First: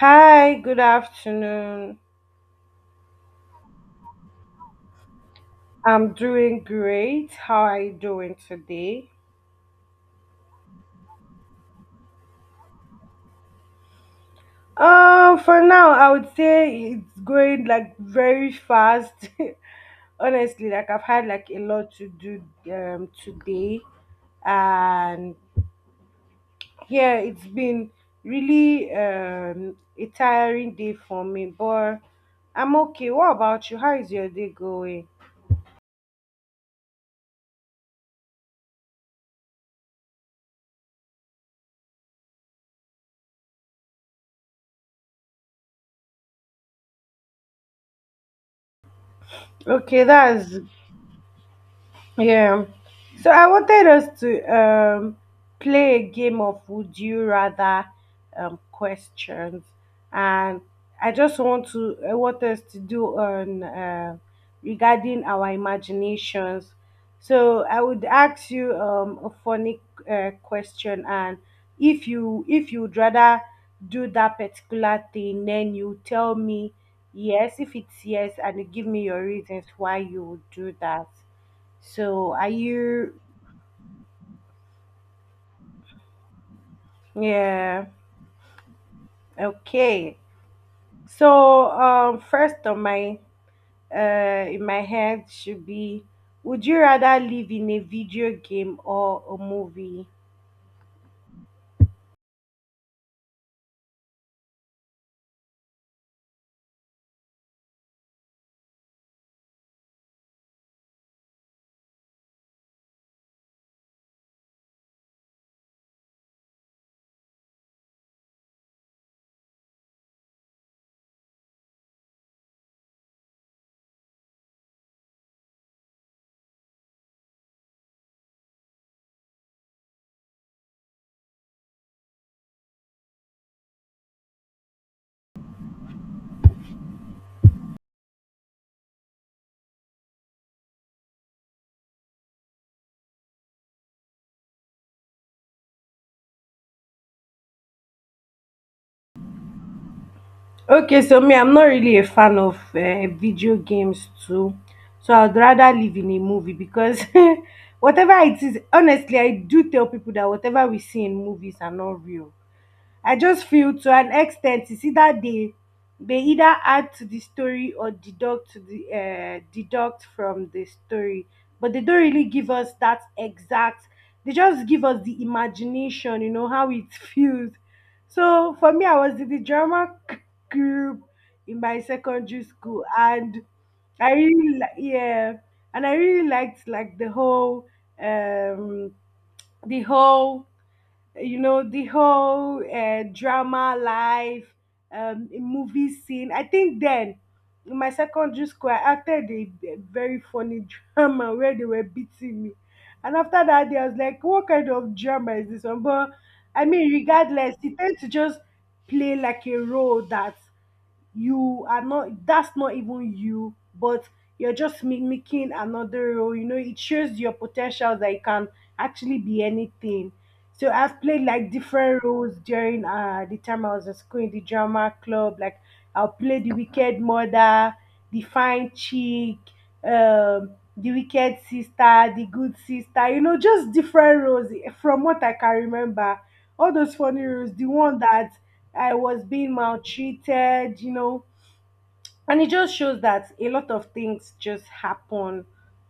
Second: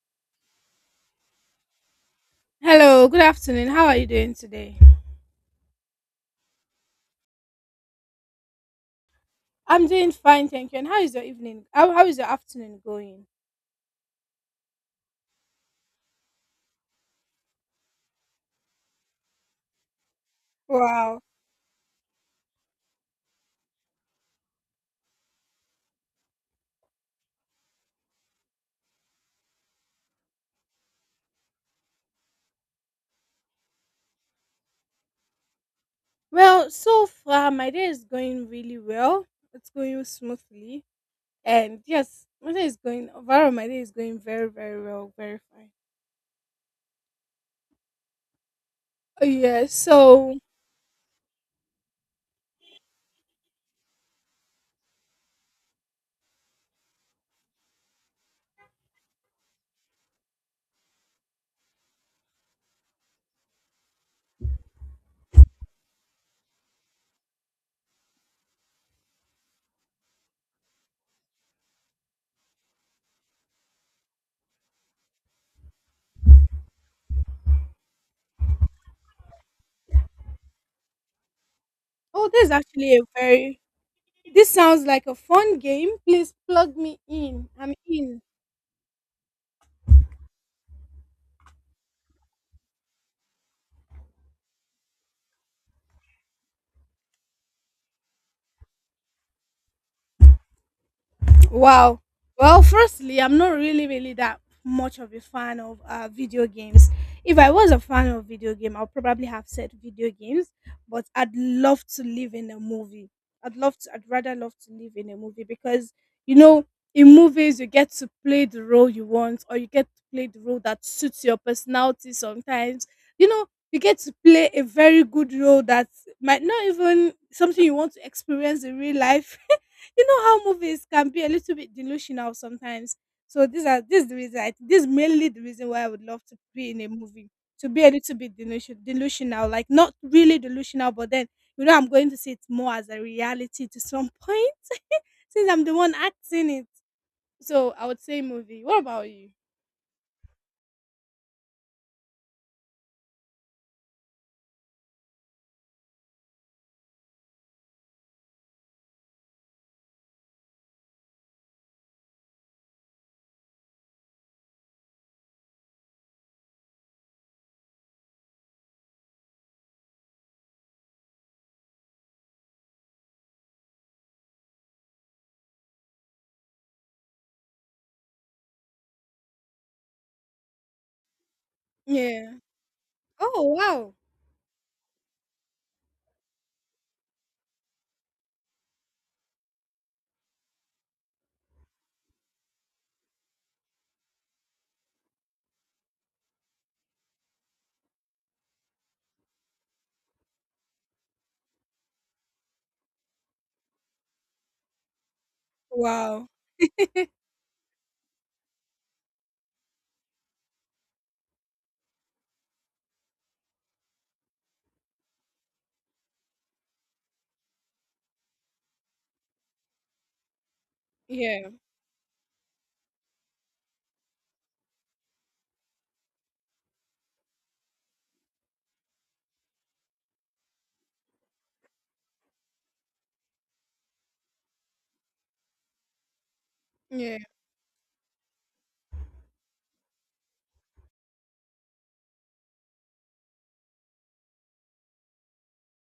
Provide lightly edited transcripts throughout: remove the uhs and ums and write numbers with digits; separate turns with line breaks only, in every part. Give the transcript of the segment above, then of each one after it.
Hi, good afternoon.
Hello, good afternoon. How are you doing today?
I'm doing great. How are you doing today?
I'm doing fine, thank you. And how is your evening? How is your afternoon going?
For now, I would say it's going like very fast. Honestly, like I've
Wow.
had like a lot to do today, and yeah, it's been really a tiring day for me, but I'm okay. What about you? How is your day going?
Well, so far my day is going really well. It's going smoothly. And yes, my day is going very, very well, very fine. Oh yeah,
Okay,
so
that's yeah. So I wanted us to play a game of would you rather questions, and I want us to do on regarding our imaginations. So I would ask you a funny question, and if you'd rather do that particular thing, then you tell me yes if it's yes, and you give me your reasons why you would do that.
oh
So
this
are
is actually a
you?
very this sounds like a fun game. Please plug me in. I'm
Yeah.
in.
Okay. So first on my in my head should be, would you rather live in a video game or a movie?
Wow. Well, firstly, I'm not really, really that much of a fan of video games. If I was a fan of video game, I'll probably have said video games. But I'd love to live in a movie. I'd love to. I'd rather love to live in a movie because you know, in movies, you get to play the role you want, or you get to play the role that suits your personality. Sometimes, you know, you get to play a very good role that might not even something you want to experience in real life. You know how movies can be a little bit delusional sometimes. So these are this is the reason. This is mainly the reason why I would love to be in a movie to be a little bit delusional, like not really delusional, but then you know I'm going to see it more as a reality to some point since I'm the one acting it. So I would say movie. What about you?
Okay, so me, I'm not really a fan of video games too. So I'd rather live in a movie because whatever it is, honestly, I do tell people that whatever we see in movies are not real. I just feel to an extent it's either they either add to the story or deduct to the deduct from the story, but they don't really give us that exact. They just give us the imagination, you know how it feels. So for me, I was in the drama group in my
Yeah.
secondary school,
Oh
and
wow.
yeah, and I really liked like um the whole you know the whole drama life movie scene, I think then in my secondary school I acted a very funny drama where they were beating me, and after that day I was like, what kind of drama is this one? But
Wow.
I mean, regardless, you tend to just play like a role that you are not, that's not even you, but you're just mimicking another role. You know, it shows your potential that you can actually be anything. So I've played
Yeah.
like different roles during the time I was in school in the drama club, like I'll play the wicked mother, the fine chick, um the wicked sister, the good sister, you know, just different roles from what I can remember, all those
Yeah.
funny roles, the one that I was being maltreated, you know. And it just shows that a lot of things just happen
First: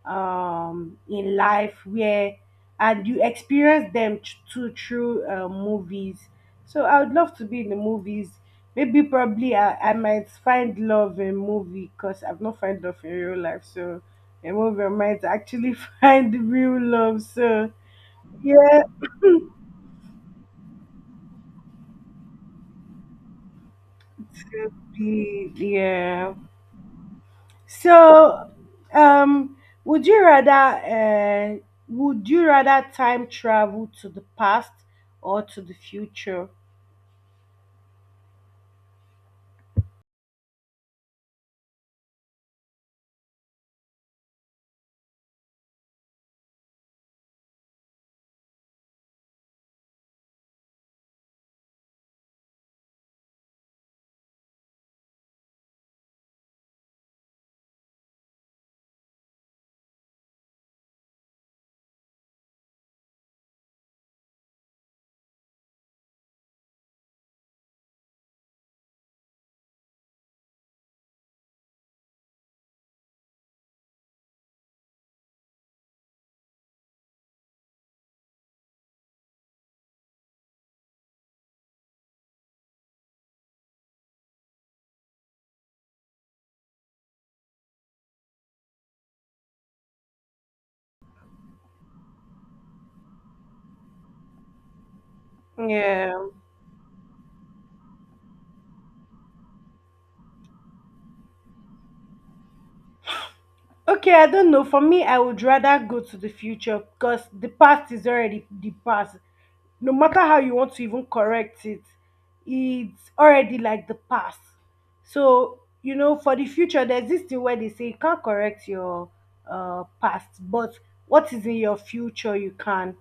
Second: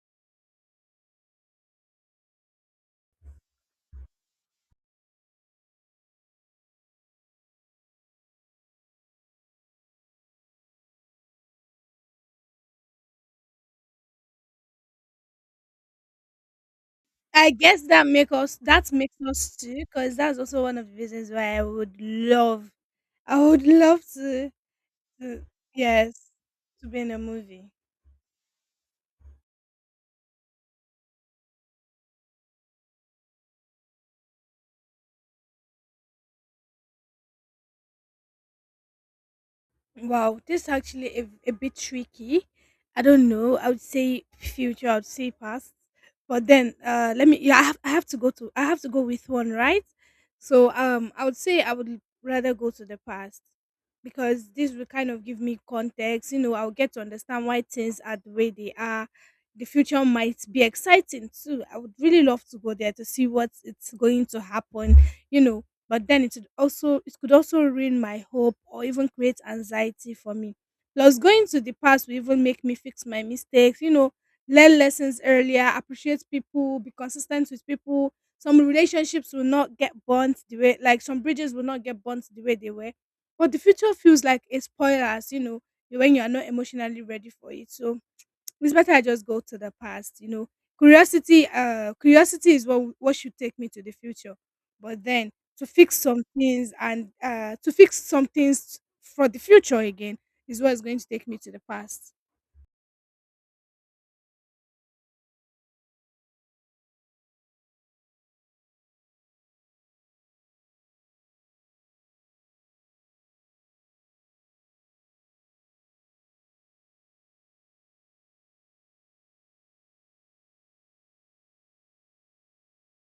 in life where, and you experience them too through movies. So I would love to be in the movies. Maybe probably I might find love in movie because I've not found love in real life. So a movie I might actually find real love.
I
So
guess
yeah,
that makes us too, because that's also one of the reasons why I would love
it
to
could
To
be,
yes,
yeah.
to be in a movie.
So, um, would you rather time travel to the past or to the future?
Wow, this is actually a bit tricky. I don't know. I would say future. I would say past. But then, let me. Yeah, I have. I have to go to. I have to go with one, right? So, I would say I would rather go to the past because this will kind of give me context. You know, I'll get to understand why things are the way they are. The future might be exciting too. I would really love to go there to see what it's going to happen. You know, but then it could also ruin my hope or even create anxiety for me. Plus, going to the past will even make me fix my mistakes. You know, learn lessons earlier, appreciate people, be consistent with people. Some relationships will not get burnt the way like some bridges will not get burnt the way they were. But the future feels like a spoiler, as you know, when you are not emotionally ready for it. So it's better I just go to the past, you know. Curiosity is what should take me to the future. But then to fix
Yeah.
some things and to fix some things for the future again is what's going to take me to the past.
Okay, I don't know. For me, I would rather go to the future because the past is already the past. No matter how you want to even correct it, it's already like the past. So, you know, for the future, there's this thing where they say you can't correct your past, but what is in your future, you can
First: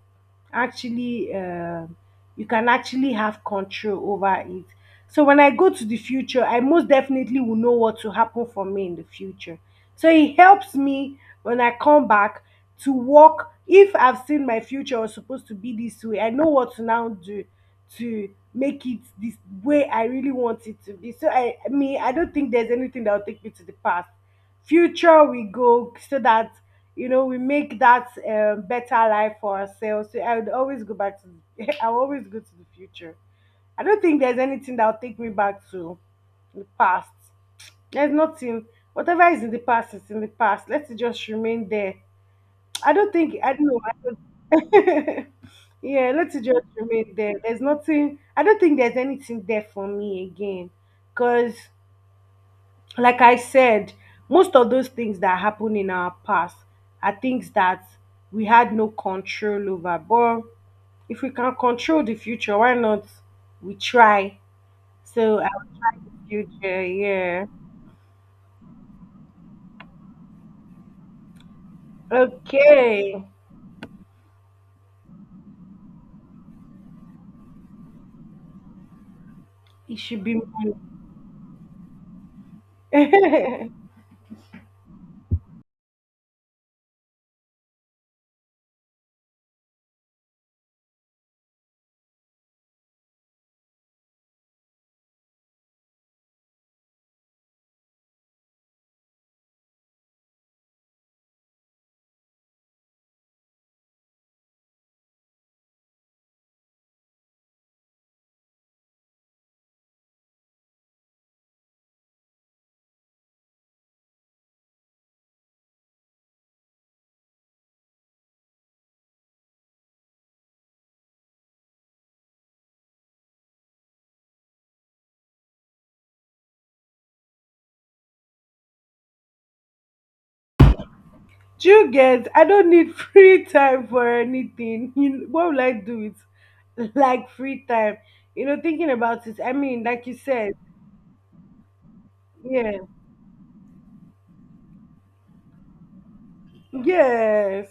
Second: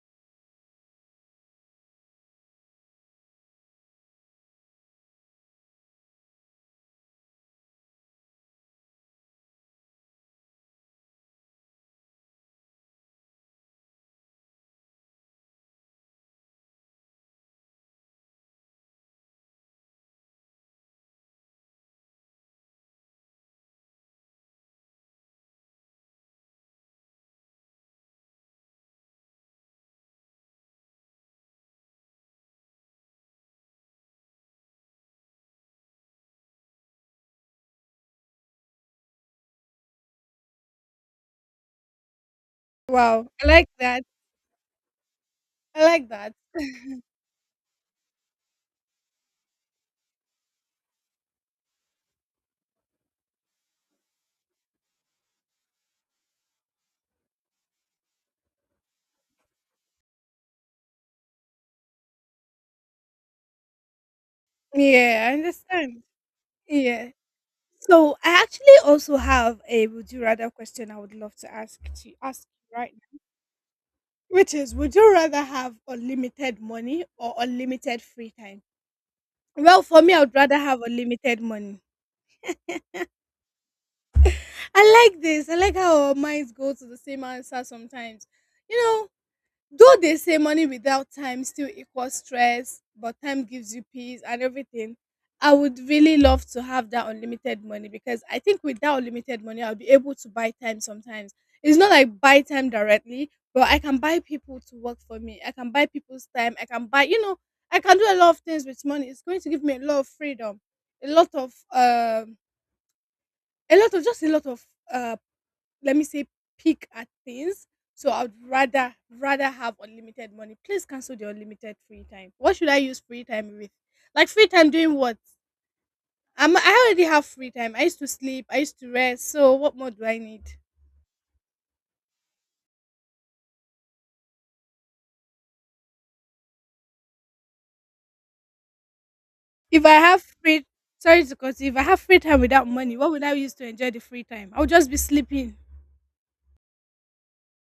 actually, um you can actually have control over it. So when I go to the future, I most definitely will know what to happen for me in the future. So it helps me when I come back to work. If I've seen my future was supposed to be this way, I know what to now do to make it this way I really want it to be. So I mean, I don't think there's anything that will take me to the past. Future we go so that you know we make that better life for ourselves. So I would always go back to. I will always go to the future. I don't think there's anything that'll take me back to the past. There's nothing. Whatever is in the past is in the past. Let it just remain there. I don't
Wow,
think
I
I don't
like
know. I
that.
don't,
I like
yeah,
that.
let it just remain there. There's nothing. I don't think there's anything there for me again. Cause like I said, most of those things that happen in our past are things that we had no control over. But if we can control the future, why not? We try.
Yeah, I
So
understand.
future,
Yeah.
yeah.
So I actually also have a would you rather question I would love to ask you right
Okay.
now, which is would you rather have unlimited money or unlimited free time? Well,
It
for me, I
should
would
be
rather
money.
have unlimited money. I like this. I like how our minds go to the same answer sometimes. You know, though they say money without time still equals stress, but time gives you peace and everything. I would really love to have that unlimited money because I think with that unlimited money, I'll be able to buy time sometimes. It's not like buy time directly, but I can buy people to work for me. I can buy people's time. I can buy, you know, I can do a lot of things with money. It's going to give me a lot of freedom, a lot of a lot of uh let me say pick at things. So I'd rather have unlimited money. Please cancel the unlimited free time. What should I use free time with? Like free time doing what? I already have free time. I used to sleep. I used to rest. So what more do I need?
Do you get I don't need free time for anything. You what will I do with like free time? You know, thinking about it, I
If
mean,
I
like you
have
said,
free, sorry to cut you. If I have free time without
yeah.
money, what would I use to enjoy the free time? I would just be sleeping.
Yes.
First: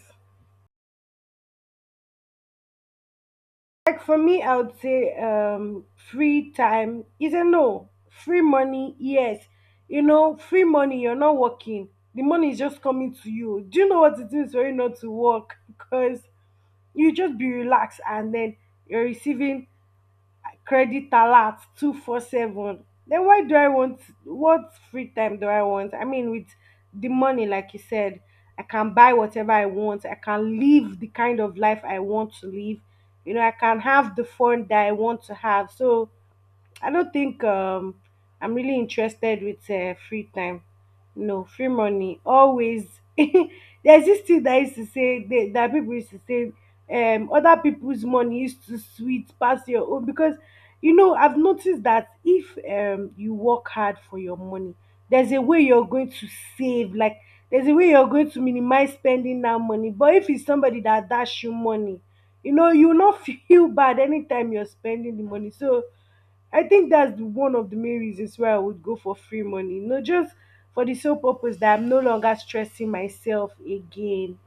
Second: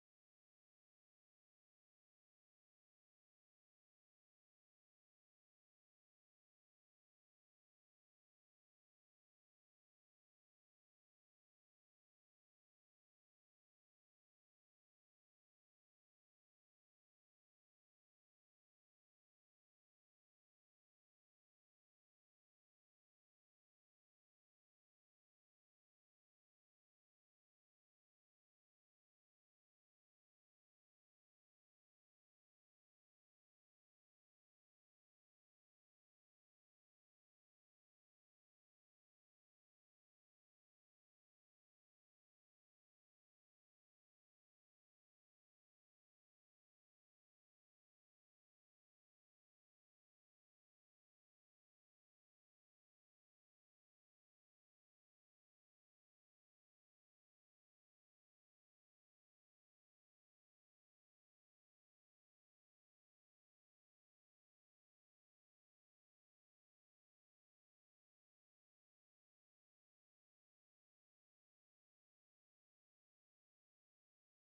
Like for me, I would say free time is a no. Free money, yes. You know, free money, you're not working. The money is just coming to you. Do you know what it means for you not to work? Because you just be relaxed and then you're receiving credit alert 24/7. Then why do I want, what free time do I want? I mean, with the money, like you said, I can buy whatever I want, I can live the kind of life I want to live, you know, I can have the fun that I want to have. So I don't think. I'm really interested with free time. No, free money always. There's this thing that used to say that people used to say other people's money used to sweet pass your own, because you know I've noticed that if you work hard for your money, there's a way you're going to save. Like there's a way you're going to minimize spending that money. But if it's somebody that dash you money, you know you will not feel bad anytime you're spending the money. So I think that's one of the main reasons why I would go for free money. No, just for the sole purpose that I'm no longer stressing myself again.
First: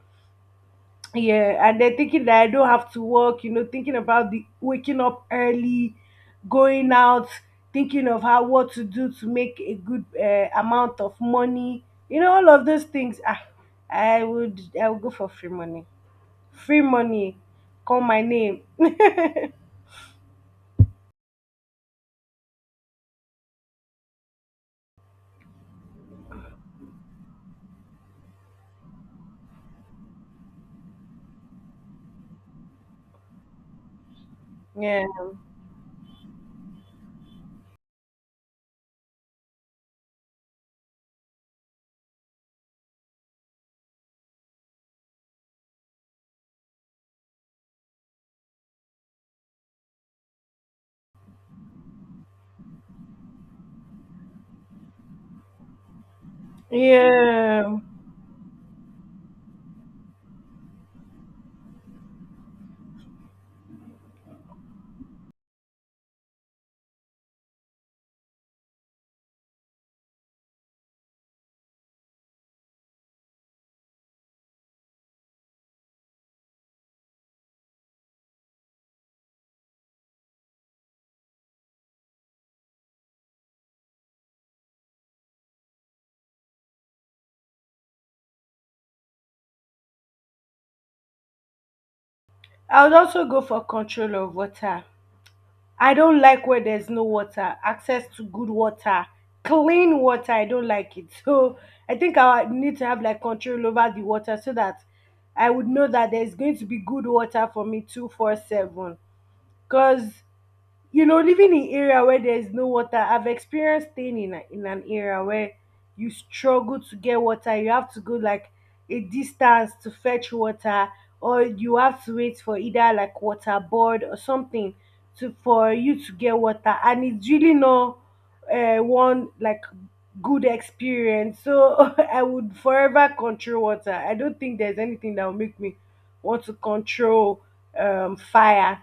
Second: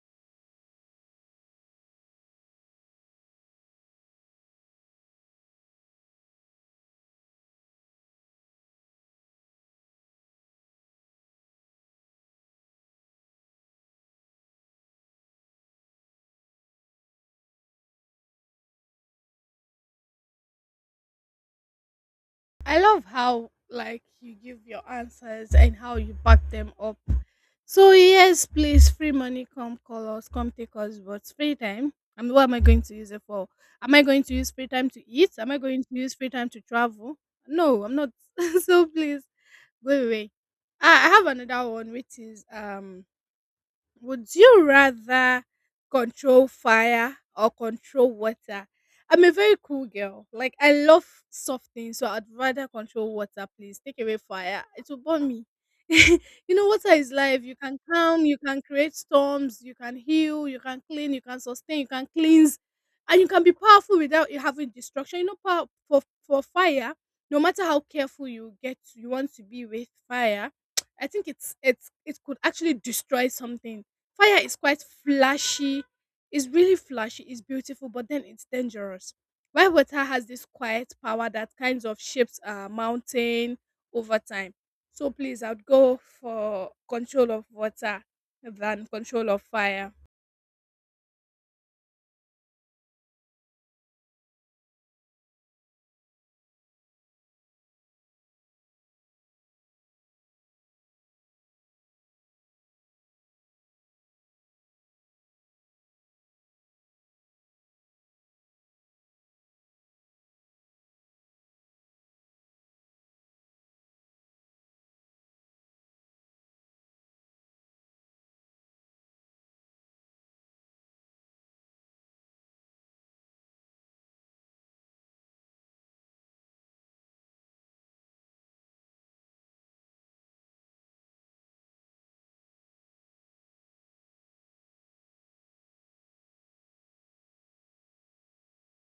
Yeah, and then thinking that I don't have to work, you know, thinking about the waking up early, going out, thinking of how what to do to make a good amount of money. You know, all of those things. Ah, I would go for free money. Free money, call my name.
I love how like you give your answers and how you back them up. So yes, please, free money, come call us, come take us, but free time. I mean, what am I going to use it for? Am I going to use free time
yeah.
to eat? Am I going to use free time to travel? No, I'm not. So please, go away. I have another one, which is would you rather control fire or control water? I'm a very cool girl. Like I love soft things, so I'd rather control water, please. Take away fire. It will burn me. You know, water is life. You can
Yeah.
calm, you can create storms, you can heal, you can clean, you can sustain, you can cleanse, and you can be powerful without you having destruction. You know, power for fire, no matter how careful you get, you want to be with fire. I think it could actually destroy something. Fire is quite flashy. It's really flashy. It's beautiful, but then it's dangerous. While water has this quiet power that kind of shapes a mountain over time. So please, I'd go for control of water than control of fire.
I would also go for control of water. I don't like where there's no water, access to good water, clean water. I don't like it. So I think I need to have like control over the water so that I would know that there's going to be good water for me 24/7. Because you know, living in area where there's no water, I've experienced staying in an area where you struggle to get water. You have to go like a distance to fetch water, or you have to wait for either like water board or something to for you to get water, and it's really not one like good experience. So I would forever control water. I don't think there's anything that will make me want to control fire.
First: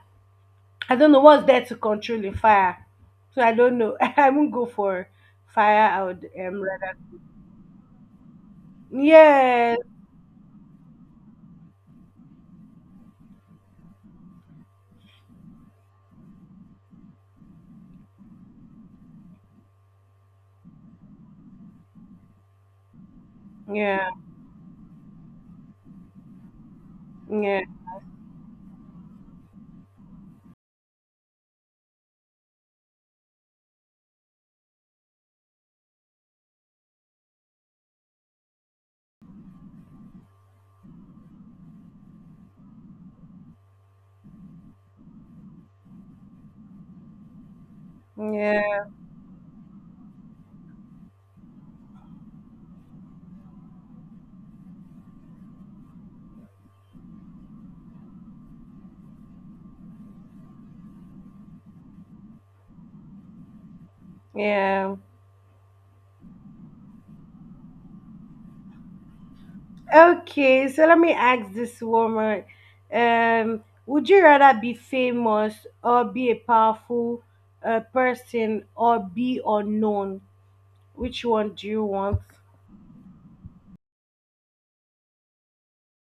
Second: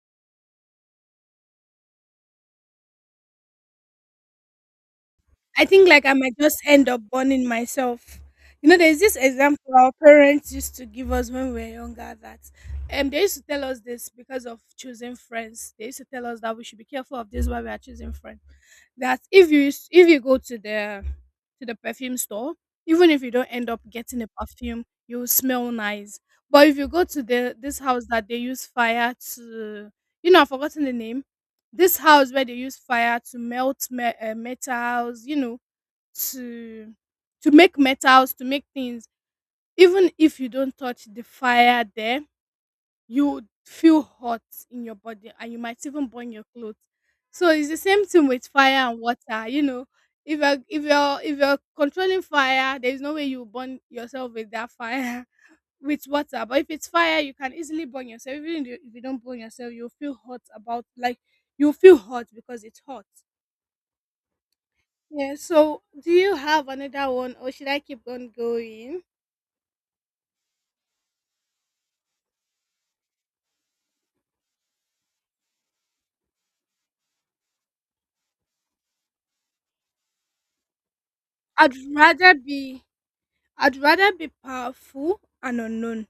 I don't know what's there to control a fire. So I don't know. I won't go for
I think
fire. I
like I
would
might just end up burning myself. You know, there's this example
yeah,
our parents used to give us when we were younger that they used to tell us this because of choosing friends. They used to tell us that we should be careful of this while we are choosing friends. That if you go to the perfume store, even if you don't end up
yeah,
getting a perfume, you will smell nice. But if you go to the
yeah,
this house that they use fire to, you know, I've forgotten the name. This house where they use fire to melt metals, you know, to make metals to make things, even if you don't touch the fire there, you would feel hot in your body and you might even burn your clothes. So it's the same thing with
yeah,
fire and water. You know, if you're controlling fire, there's no way you will burn yourself with that fire with water. But if it's fire you can easily burn yourself. Even if you don't burn yourself, you'll feel hot about, like, you feel hot because it's hot.
yeah.
Yeah, so do you have another one or should I keep on going?
Okay, so let me ask this woman. Would you rather be famous or be a powerful person or be unknown? Which one do
I'd
you want?
rather be I'd rather be powerful and unknown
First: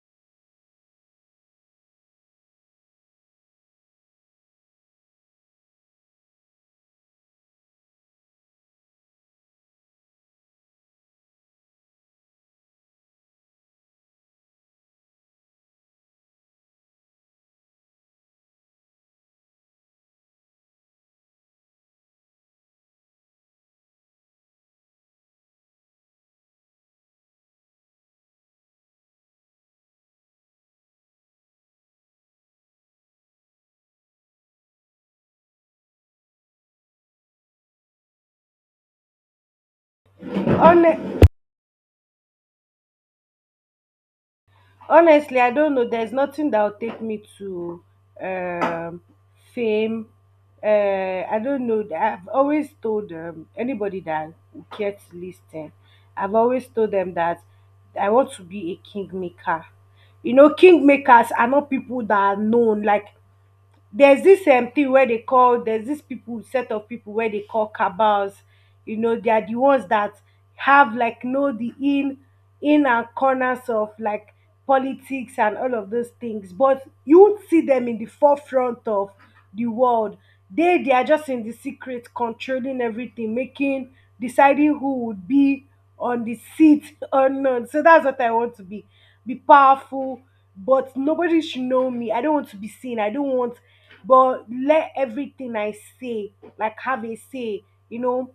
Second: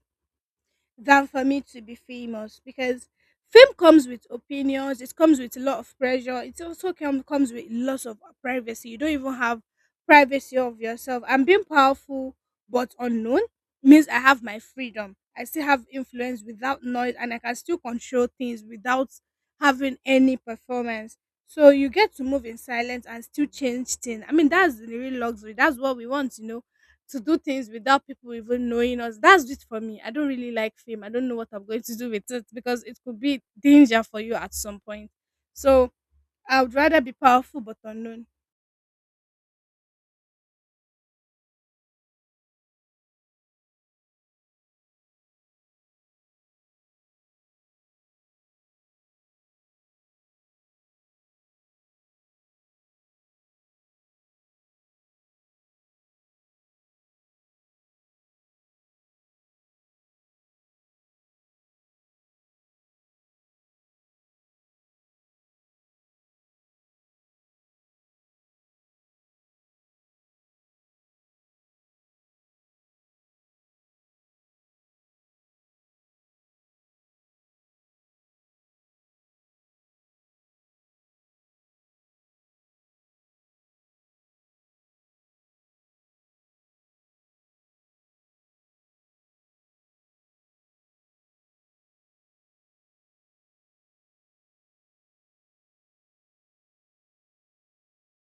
than for me to be famous, because fame comes with opinions, it comes with a lot of pressure, it also comes with lots of privacy, you don't even have privacy of yourself. And being powerful but unknown means I have my freedom, I still have influence without noise, and I can still control things without having any performance. So you get to move in silence and still change things. I mean, that's the real luxury. That's what we want, you know, to do things without people even knowing us. That's it for me. I don't really like fame. I don't know what I'm going to do with it because it could be danger for you at some point. So I would rather be powerful but unknown.
On honestly I don't know, there's nothing that will take me to um fame. uh I don't know, I've always told anybody that would care to listen, I've always told them that I want to be a kingmaker. You know, kingmakers are not people that are known. Like there's this thing wey they call, there's this people, set of people where they call cabals. You know, they are the ones that have like know the in and corners of like politics and all of those things, but you won't see them in the forefront of the world. They are just in the secret controlling everything, making, deciding who would be on the seat or not. So that's what I want to be powerful, but nobody should know me. I don't want to be seen. I don't want, but let everything I say, like have a say, you know,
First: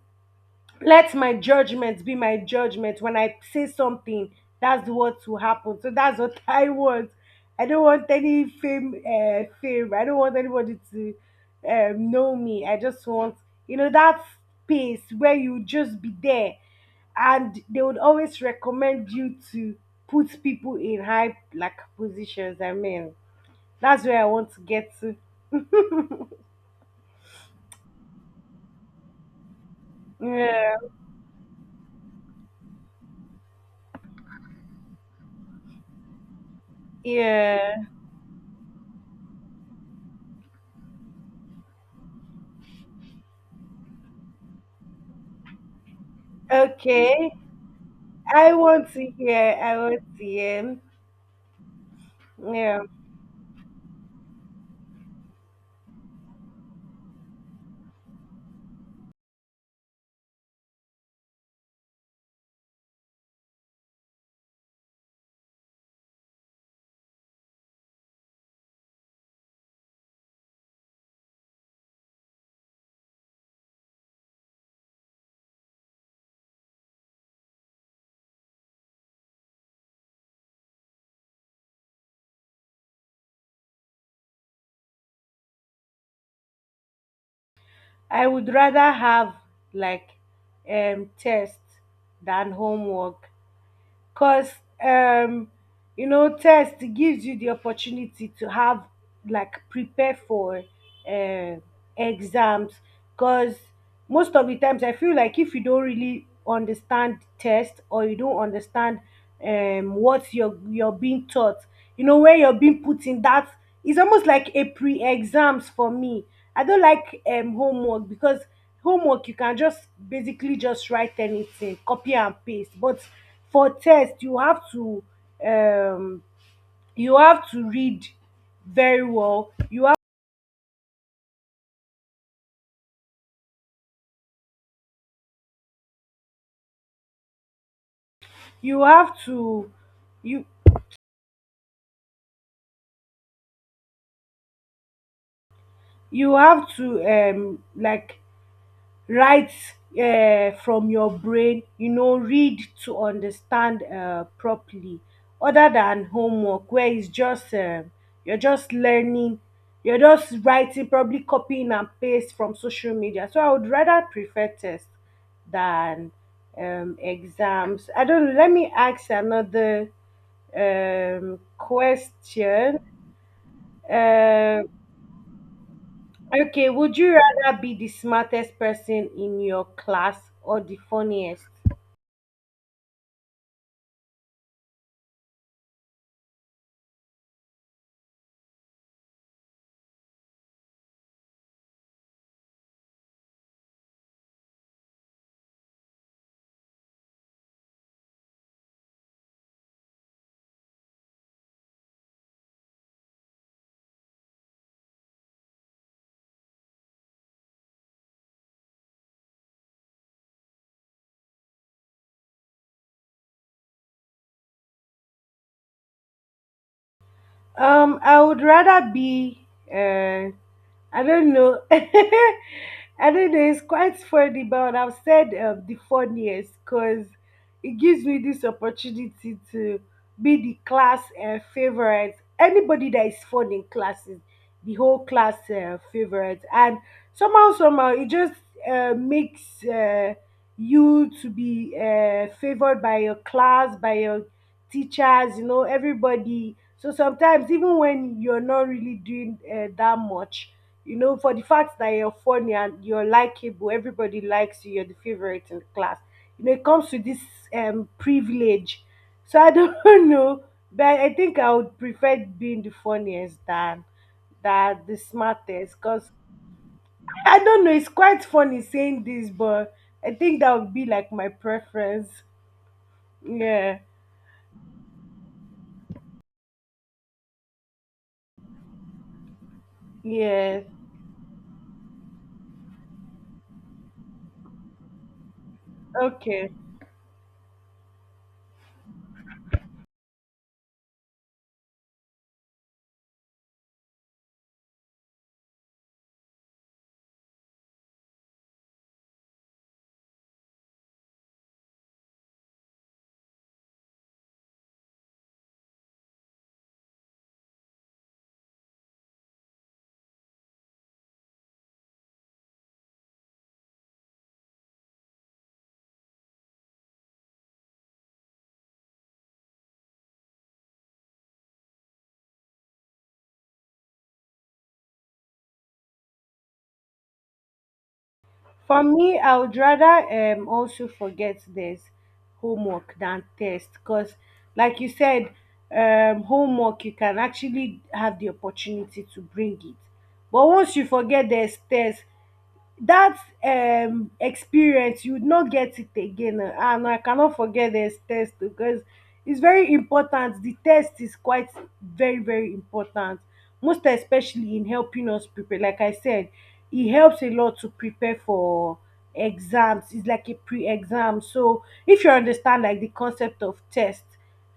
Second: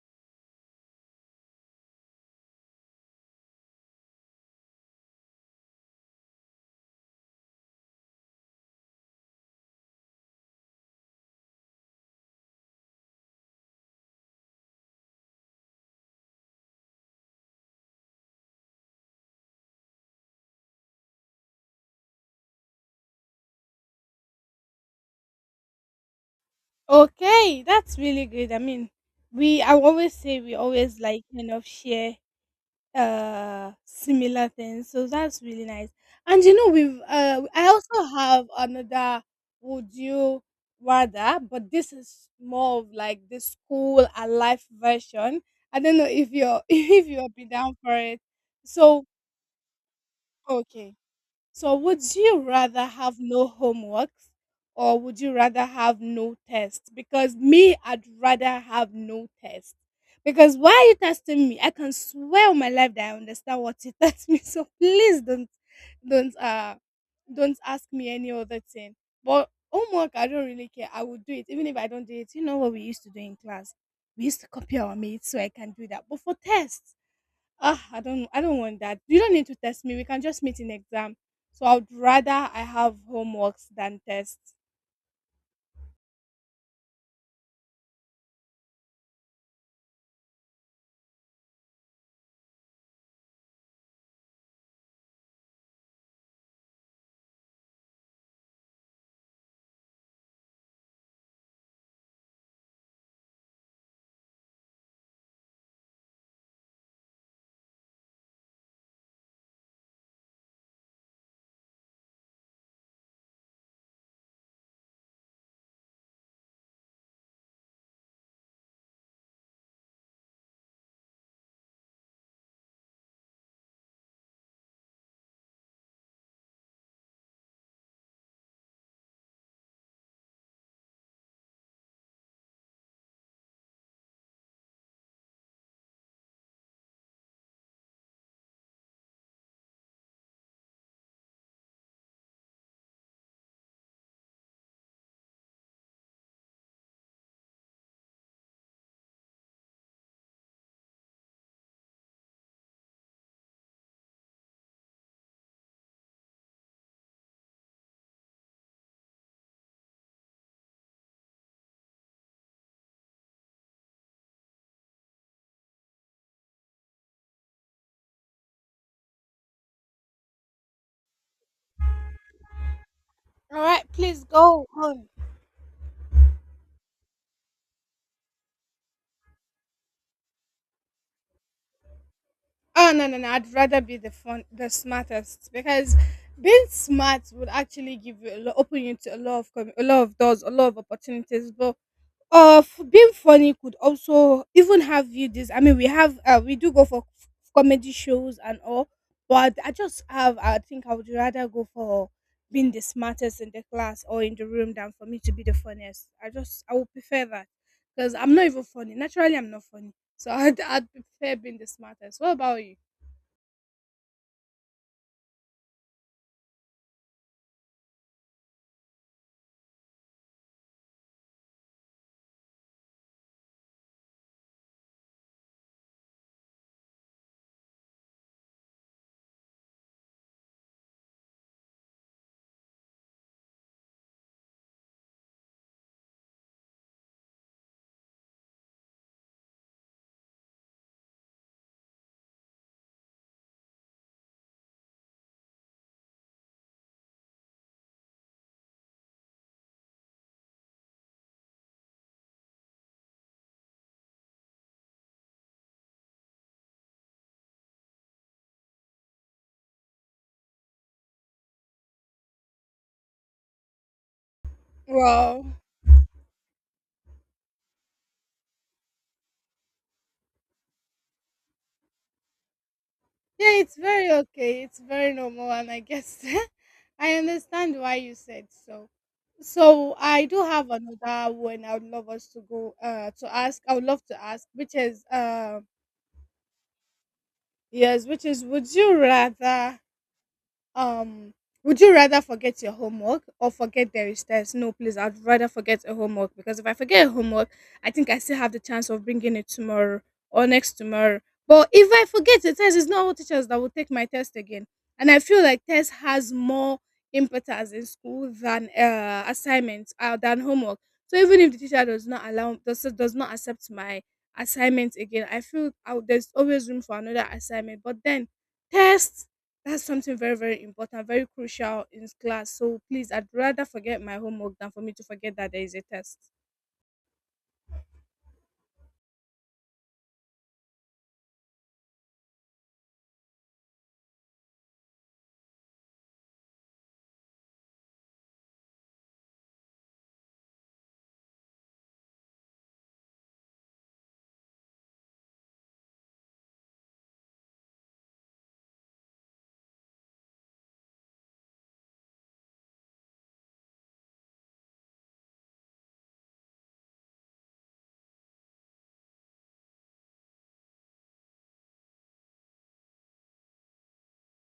let my judgment be my judgment when I say something. That's what will happen, so that's what I want I don't want any fame, fame. I don't want anybody to know me. I just want that space where you just be there, and they would always recommend you to put people in high like positions. I mean, that's where I want to get to.
Okay, that's really good. I mean, we I always say we
Yeah.
always like kind of share similar things, so that's really nice. And you know we've I
Yeah.
also have another would you rather, but this is more of like the school a life version. I don't know if you're if you'll
Okay,
be down for it.
i want to
So
hear i want to hear.
okay, so, would you
Yeah,
rather have no homeworks or would you rather have no tests? Because me, I'd rather have no test. Because why are you testing me? I can swear on my life that I understand what you test me. So please don't, uh, don't ask me any other thing. But homework, I don't really care. I would do it even if I don't do it. You know what we used to do in class? We used to copy our mates, so I can do that. But for tests, ah, I don't want that. You don't need to test me. We can just meet in exam. So I'd rather I have homeworks than tests.
I would rather have like test than homework because um you know test gives you the opportunity to have like prepare for uh, exams. Because most of the times I feel like if you don't really understand test, or you don't understand what you're being taught, you know, where you're being put in that, it's almost like a pre-exams for me. I don't like homework because homework you can just basically just write anything, copy and paste. But for test you have to, um, you have to read very well. You have to, you you have to like write from your brain, you know, read to understand properly, other than homework where it's just you're just learning, you're just writing, probably copying and paste from social media. So I would rather prefer test than exams. I don't know, let me ask another question.
All right, please go
um
on.
Okay, would you rather be the smartest person in your class or the funniest?
Oh no, no, no! I'd rather be the smartest because being smart would actually give you a lot, open you to a lot of a lot of doors, a lot of opportunities. But of being funny could also even have you this. I mean, we have we do go for comedy shows and all, but I just have. I think I would rather go for being the smartest in the class or in the room than for me to be the funniest. I would prefer that because I'm not even funny. Naturally, I'm not funny, so I'd prefer being the smartest. What about you?
I would rather be. Uh, I don't know. I don't know. It's quite funny, but I've said the funniest because it gives me this opportunity to be the class favorite. Anybody that is fun in class is the whole class favorite, and somehow, somehow, it just makes you to be favored by your class, by your teachers, you know, everybody. So sometimes, even when you're not really doing that much, you know, for the fact that you're funny and you're likable, everybody likes you, you're the favorite in the class. You know, it comes with this privilege. So I don't know, but I think I would prefer being the funniest than that the
Wow.
smartest. Cause I don't know, it's quite funny saying this, but I think that would be like my preference.
Yeah, it's
Yeah.
very okay. It's very normal, and I guess I understand why you said so. So I do
Yeah.
have another one I would love us to go to ask. I would love to ask, which is
Okay.
yes, which is um, would you rather forget your homework or forget there is test? No, please, I'd rather forget a homework because if I forget a homework, I think I still have the chance of bringing it tomorrow or next tomorrow. But if I forget a test, it's not all teachers that will take my test again. And I feel like test has more importance in school than assignments than homework. So even if the teacher does not allow does not accept my assignment again, there's always room for another assignment. But then test. That's something very, very important, very crucial in class. So please, I'd rather forget my homework than for me to forget that there is a test.
For me, I would rather also forget there's homework than test because, like you said, homework you can actually have the opportunity to bring it, but once you forget there's test, that experience you would not get it again, and I cannot forget this test because it's very important. The test is quite very, very important, most especially in helping us prepare. Like I said, it helps a lot to prepare for exams. It's like a pre-exam. So if you understand like the concept of test,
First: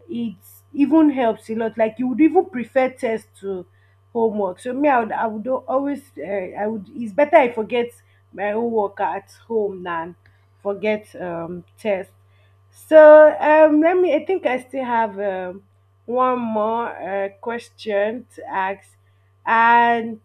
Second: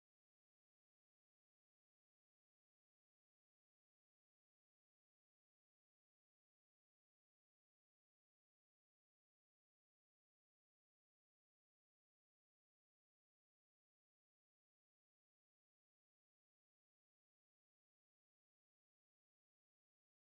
it even helps a lot. Like you would even prefer test to homework. So me, I would always, I would, it's better I forget my own worker at home than forget test. So, let me, I think I still have one more question to ask, and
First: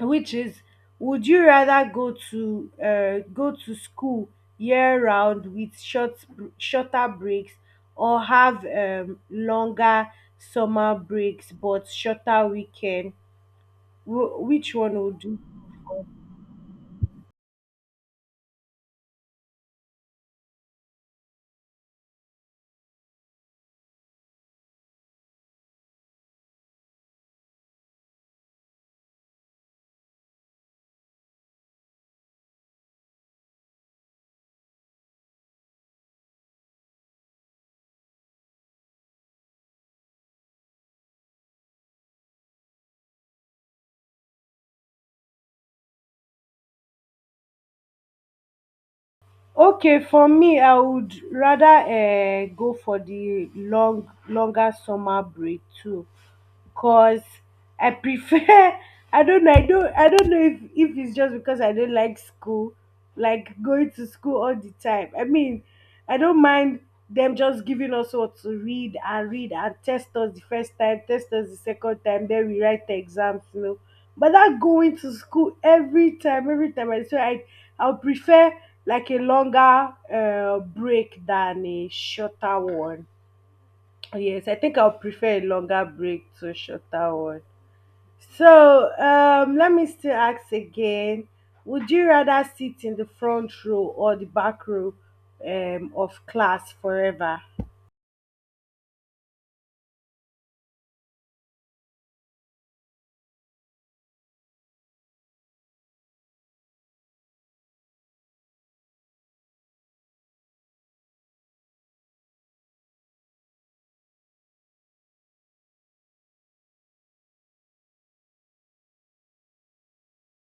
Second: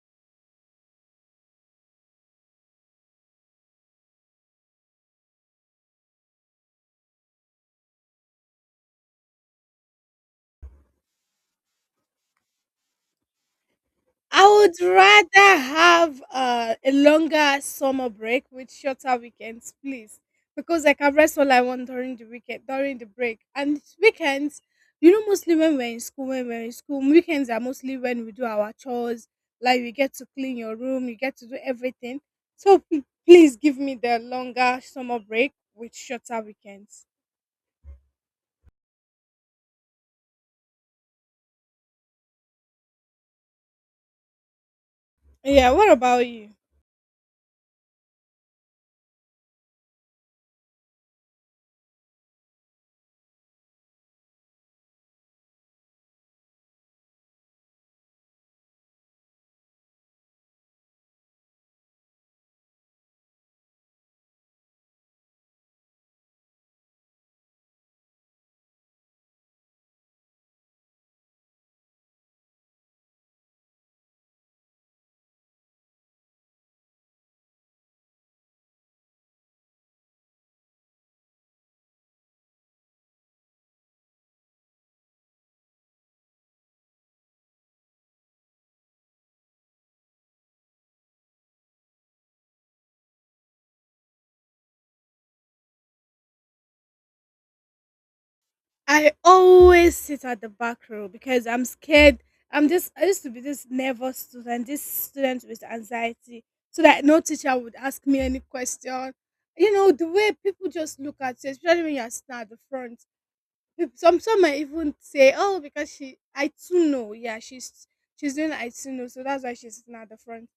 which is, would you rather go to school year round with shorter breaks, or have longer summer breaks but shorter weekend?
I
Which
would
one would you?
rather have a longer summer break with shorter weekends, please, because I can rest all I want during the weekend, during the break. And weekends, you know, mostly when we're in school, weekends are mostly when we do our chores, like we get to clean your room, you get to do everything. So please give me the longer summer break with shorter weekends. Yeah, what about you?
Okay, for me, I would rather go for the longer summer break too, cause I prefer I don't know, I don't know if it's just because I don't like school, like going to school all the time. I mean, I don't mind them just giving us what to read and read, and test us the first time, test us the second time, then we write the exams, you know. But that going to school every time I so I I'll prefer like a longer break than a shorter one. Yes, I think I'll prefer a longer break to a shorter one. So, let me still ask again. Would you rather sit in the front row or the back row, of class forever?
I always sit at the back row because I'm scared. I used to be this nervous student, this student with anxiety, so that no teacher would ask me any question. You know the way people just look at you, especially when you're sitting at the front. Some might even say, "Oh, because she I too know, yeah, she's doing I too know, so that's why she's sitting at the front."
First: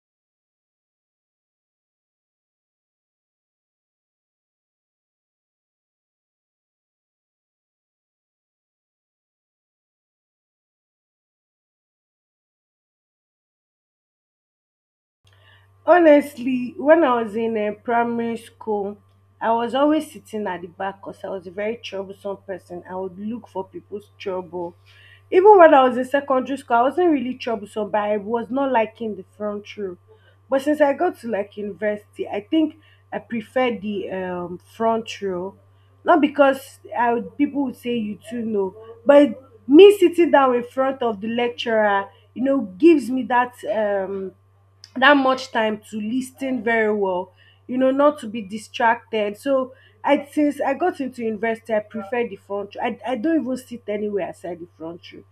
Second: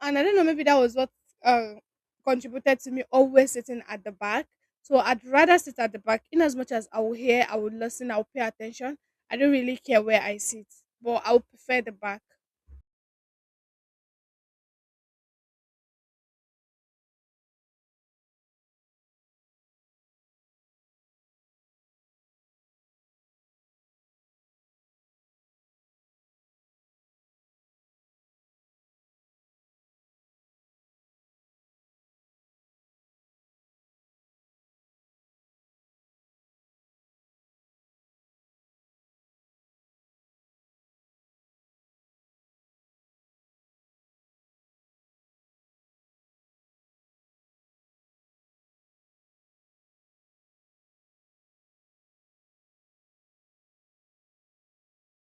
And I don't know, maybe that was what uh, contributed to me always sitting at the back. So I'd rather sit at the back, in as much as I will hear, I will listen, I will pay attention. I don't really care where I sit, but I would prefer the back.
Honestly, when I was in primary school, I was always sitting at the back because I was a very troublesome person. I would look for people's trouble. Even when I was in secondary school, I wasn't really troublesome, but I was not liking the front row. But since I got to like university, I think I prefer the front row. Not because I would, people would say you too know, but me sitting down in front of the lecturer, you know, gives me that that much time to listen very well, you know, not to be distracted. So I, since I got into university, I prefer the front row. I don't even sit anywhere aside the front row,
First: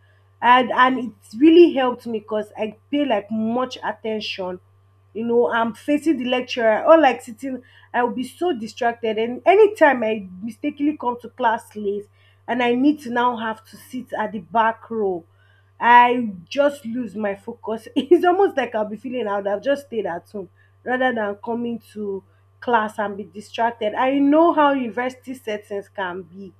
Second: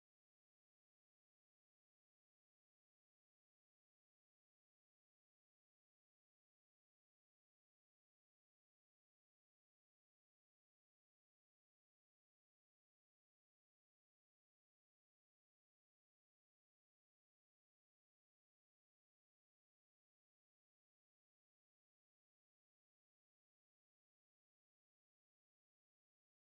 and it really helped me because I pay like much attention, you know, I'm facing the lecturer. Or like sitting, I will be so distracted, and anytime I mistakenly come to class late and I need to now have to sit at the back row, I just lose my focus. It's almost like I'll be feeling I would have just stayed at home rather than coming to class and be distracted. I know how university settings can be.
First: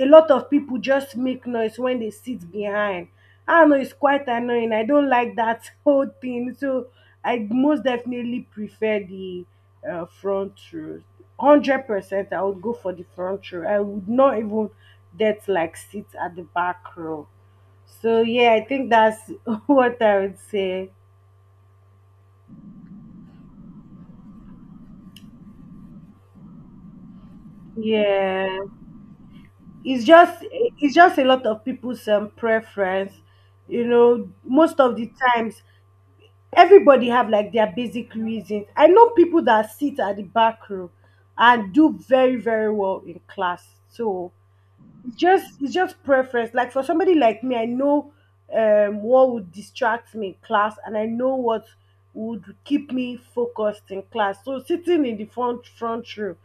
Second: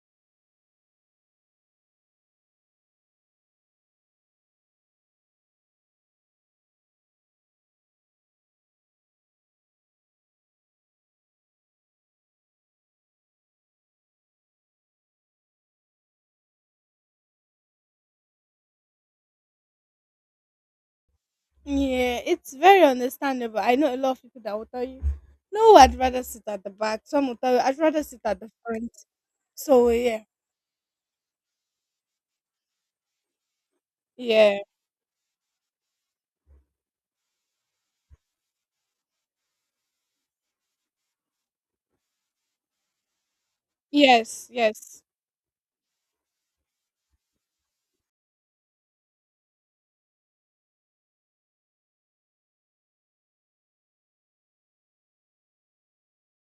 A lot of people just make noise when they sit behind. I know it's quite annoying. I don't like that whole thing. So I most definitely prefer the front row. 100% I would go for the front row. I would not even that like sit at the back row. So yeah, I think that's what I would say.
Yeah, it's very understandable. I know a lot of people that will tell you, no, I'd rather sit at the back. Some will tell you, I'd rather sit at the
Yeah,
front. So yeah,
it's just a lot of people's preference. You know,
yeah,
most of the times everybody have like their basic reasons. I know people that sit at the back row and do very, very well in class. So
yes, yes,
it's just preference. Like for somebody like me, I know what would distract me in class, and I know what would keep me focused in class. So sitting in the front row,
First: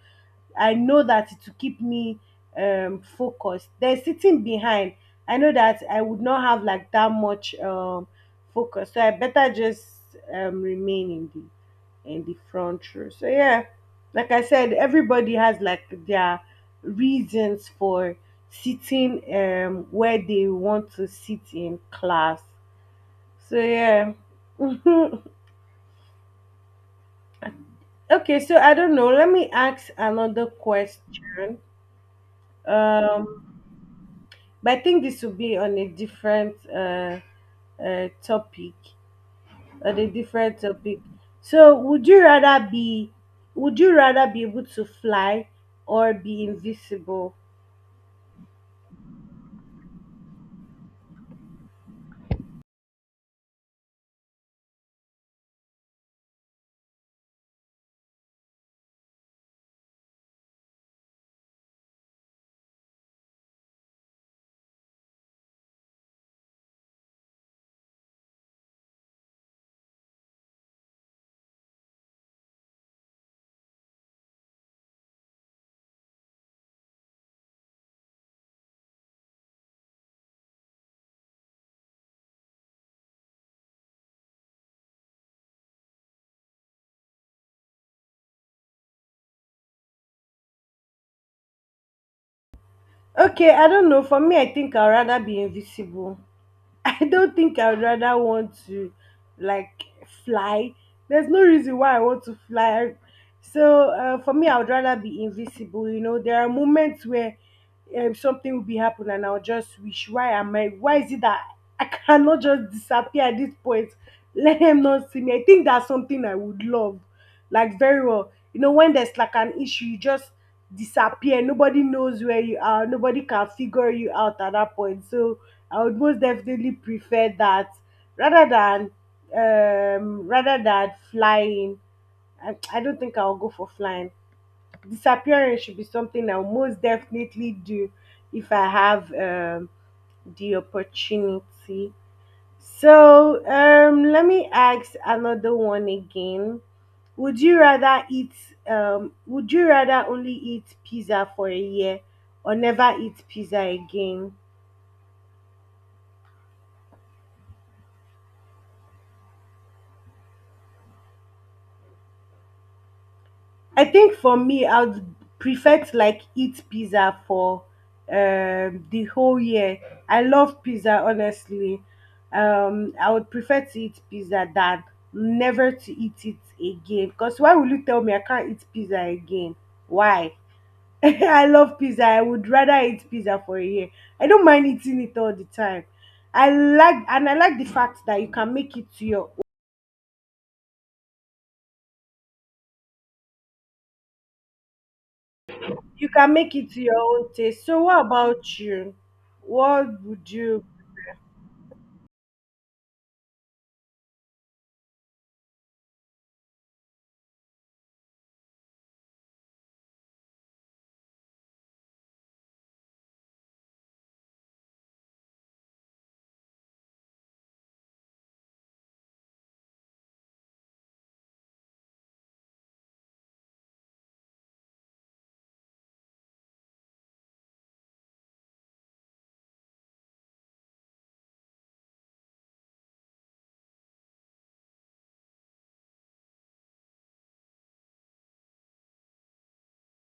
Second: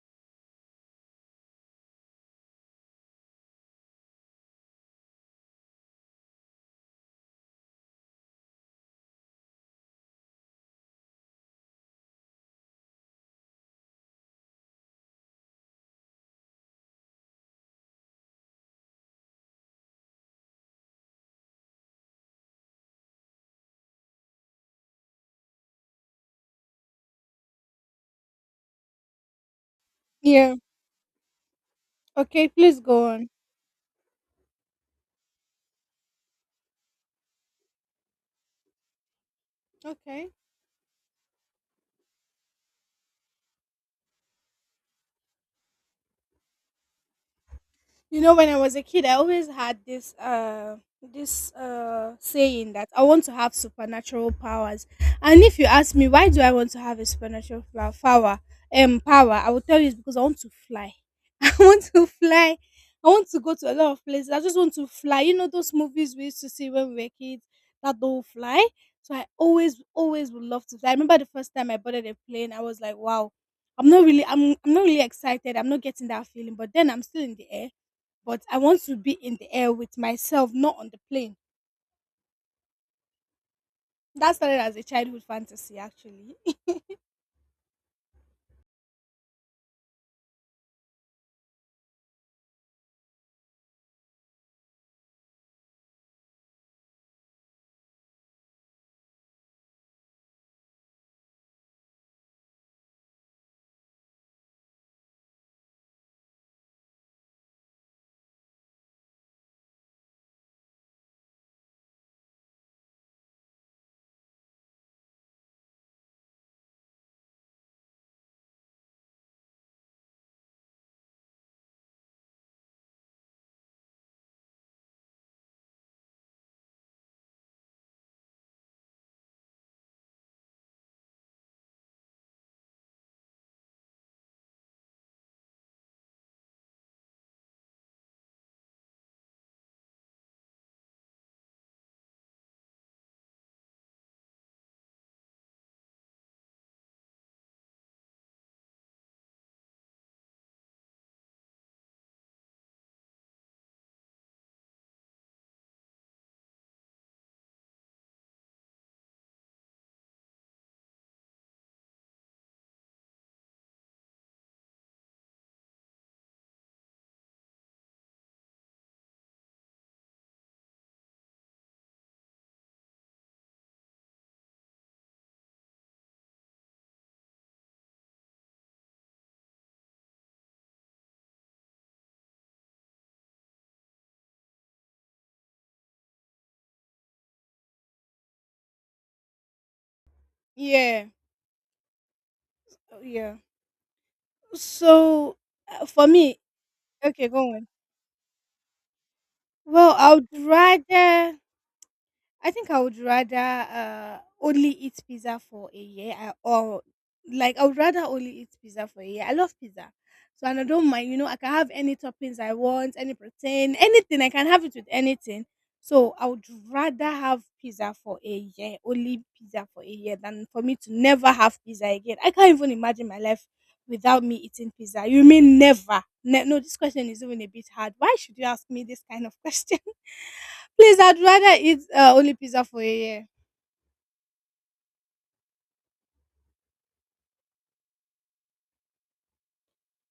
I know that it will keep me focused, then sitting behind, I know that I would not have like that much focus. So I better just remain in the front row. So yeah, like I said, everybody has like their reasons for sitting where they want to sit in class. So yeah. Okay, so I don't know. Let me ask another
yeah.
question.
Okay, please go on.
Um, but I think this will be on a different topic. On a
Okay.
different topic. So would you rather be, would you rather be able to fly or be invisible?
You know, when I was a kid, I always had this saying that I want to have supernatural powers. And if you ask me why do I want to have a power, power, I will tell you it's because I want to fly. I want to fly. I want to go to a lot of places. I just want to fly. You know those movies we used to see when we were kids that don't fly. So I always, always would love to fly. I remember the first time I boarded a plane, I was like, wow, I'm not really excited. I'm not getting that feeling. But then I'm still in the air, but I want to be in the air with myself, not on the plane. That started as a childhood fantasy, actually.
Okay, I don't know. For me, I think I'd rather be invisible. I don't think I would rather want to like fly. There's no reason why I want to fly. So, for me, I would rather be invisible. You know, there are moments where something will be happening, and I'll just wish, why am I? Why is it that I cannot just disappear at this point? Let him not see me. I think that's something I would love, like very well. You know, when there's like an issue, you just disappear. Nobody knows where you are. Nobody can figure you out at that point. So I would most definitely prefer that rather than flying. I don't think I'll go for flying. Disappearing should be something I'll most definitely do if I have the opportunity. So let me ask another one again. Would you rather eat, would you rather only eat pizza for a year or never eat pizza again? I think for me, I would prefer to like eat pizza for the whole year. I love pizza, honestly. I would prefer to eat pizza than never to eat it again. Because why would you tell me I can't eat pizza again? Why? I love pizza. I would rather eat pizza for a year. I don't mind eating it all the time. I like, and I like the fact that you can make it to your,
Yeah, oh, yeah. So uh, for
you can
me,
make it to your
okay,
own
go
taste.
on.
So what about you?
Well,
What
I would
would you?
rather I think I would rather only eat pizza for a year I- or like I would rather only eat pizza for a year. I love pizza. So and I don't mind, you know, I can have any toppings I want, any protein, anything. I can have it with anything. So I would rather have pizza for a year, only pizza for a year than for me to never have pizza again. I can't even imagine my life without me eating pizza. You mean never? No, this question is even a bit hard. Why should you ask me this kind of question? Please, I'd rather eat only pizza for a year.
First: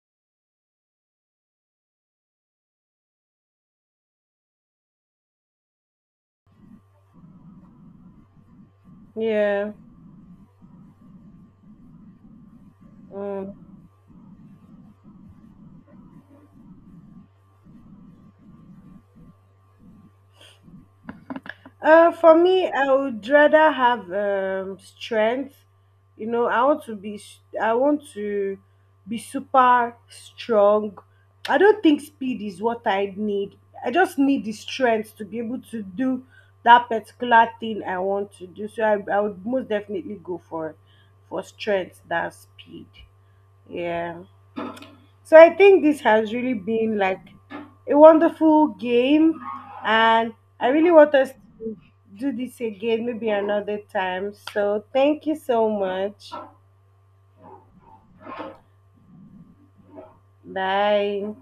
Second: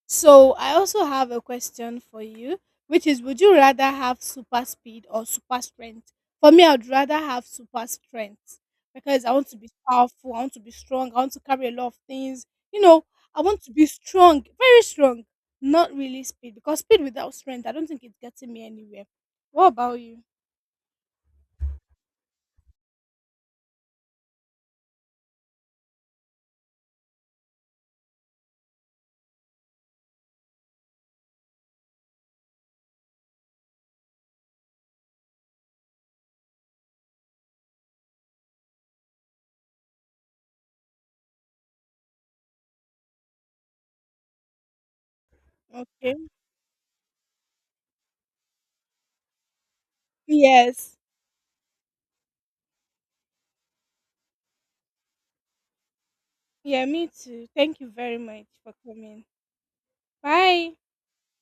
So, I also have a question for you, which is would you rather have super speed or super strength? For me, I'd rather have super strength because I want to be
Yeah.
powerful, I want to be strong, I want to carry a lot of things. You know, I want
Mm.
to be strong, very strong, not really speed because speed without strength, I don't think it's getting me anywhere. What about you?
For me, I would rather have strength. You know, I want to be I want to be super strong. I don't think speed is what I need. I just need the strength to be able to do that particular thing I want to do. So I would most definitely go for strength than speed. Yeah. So I think this
Okay.
has really been like a wonderful game, and I really
Yes.
want us to do this again, maybe another time. So thank you so much.
Yeah, me too. Thank you very much for coming. Bye.
Bye.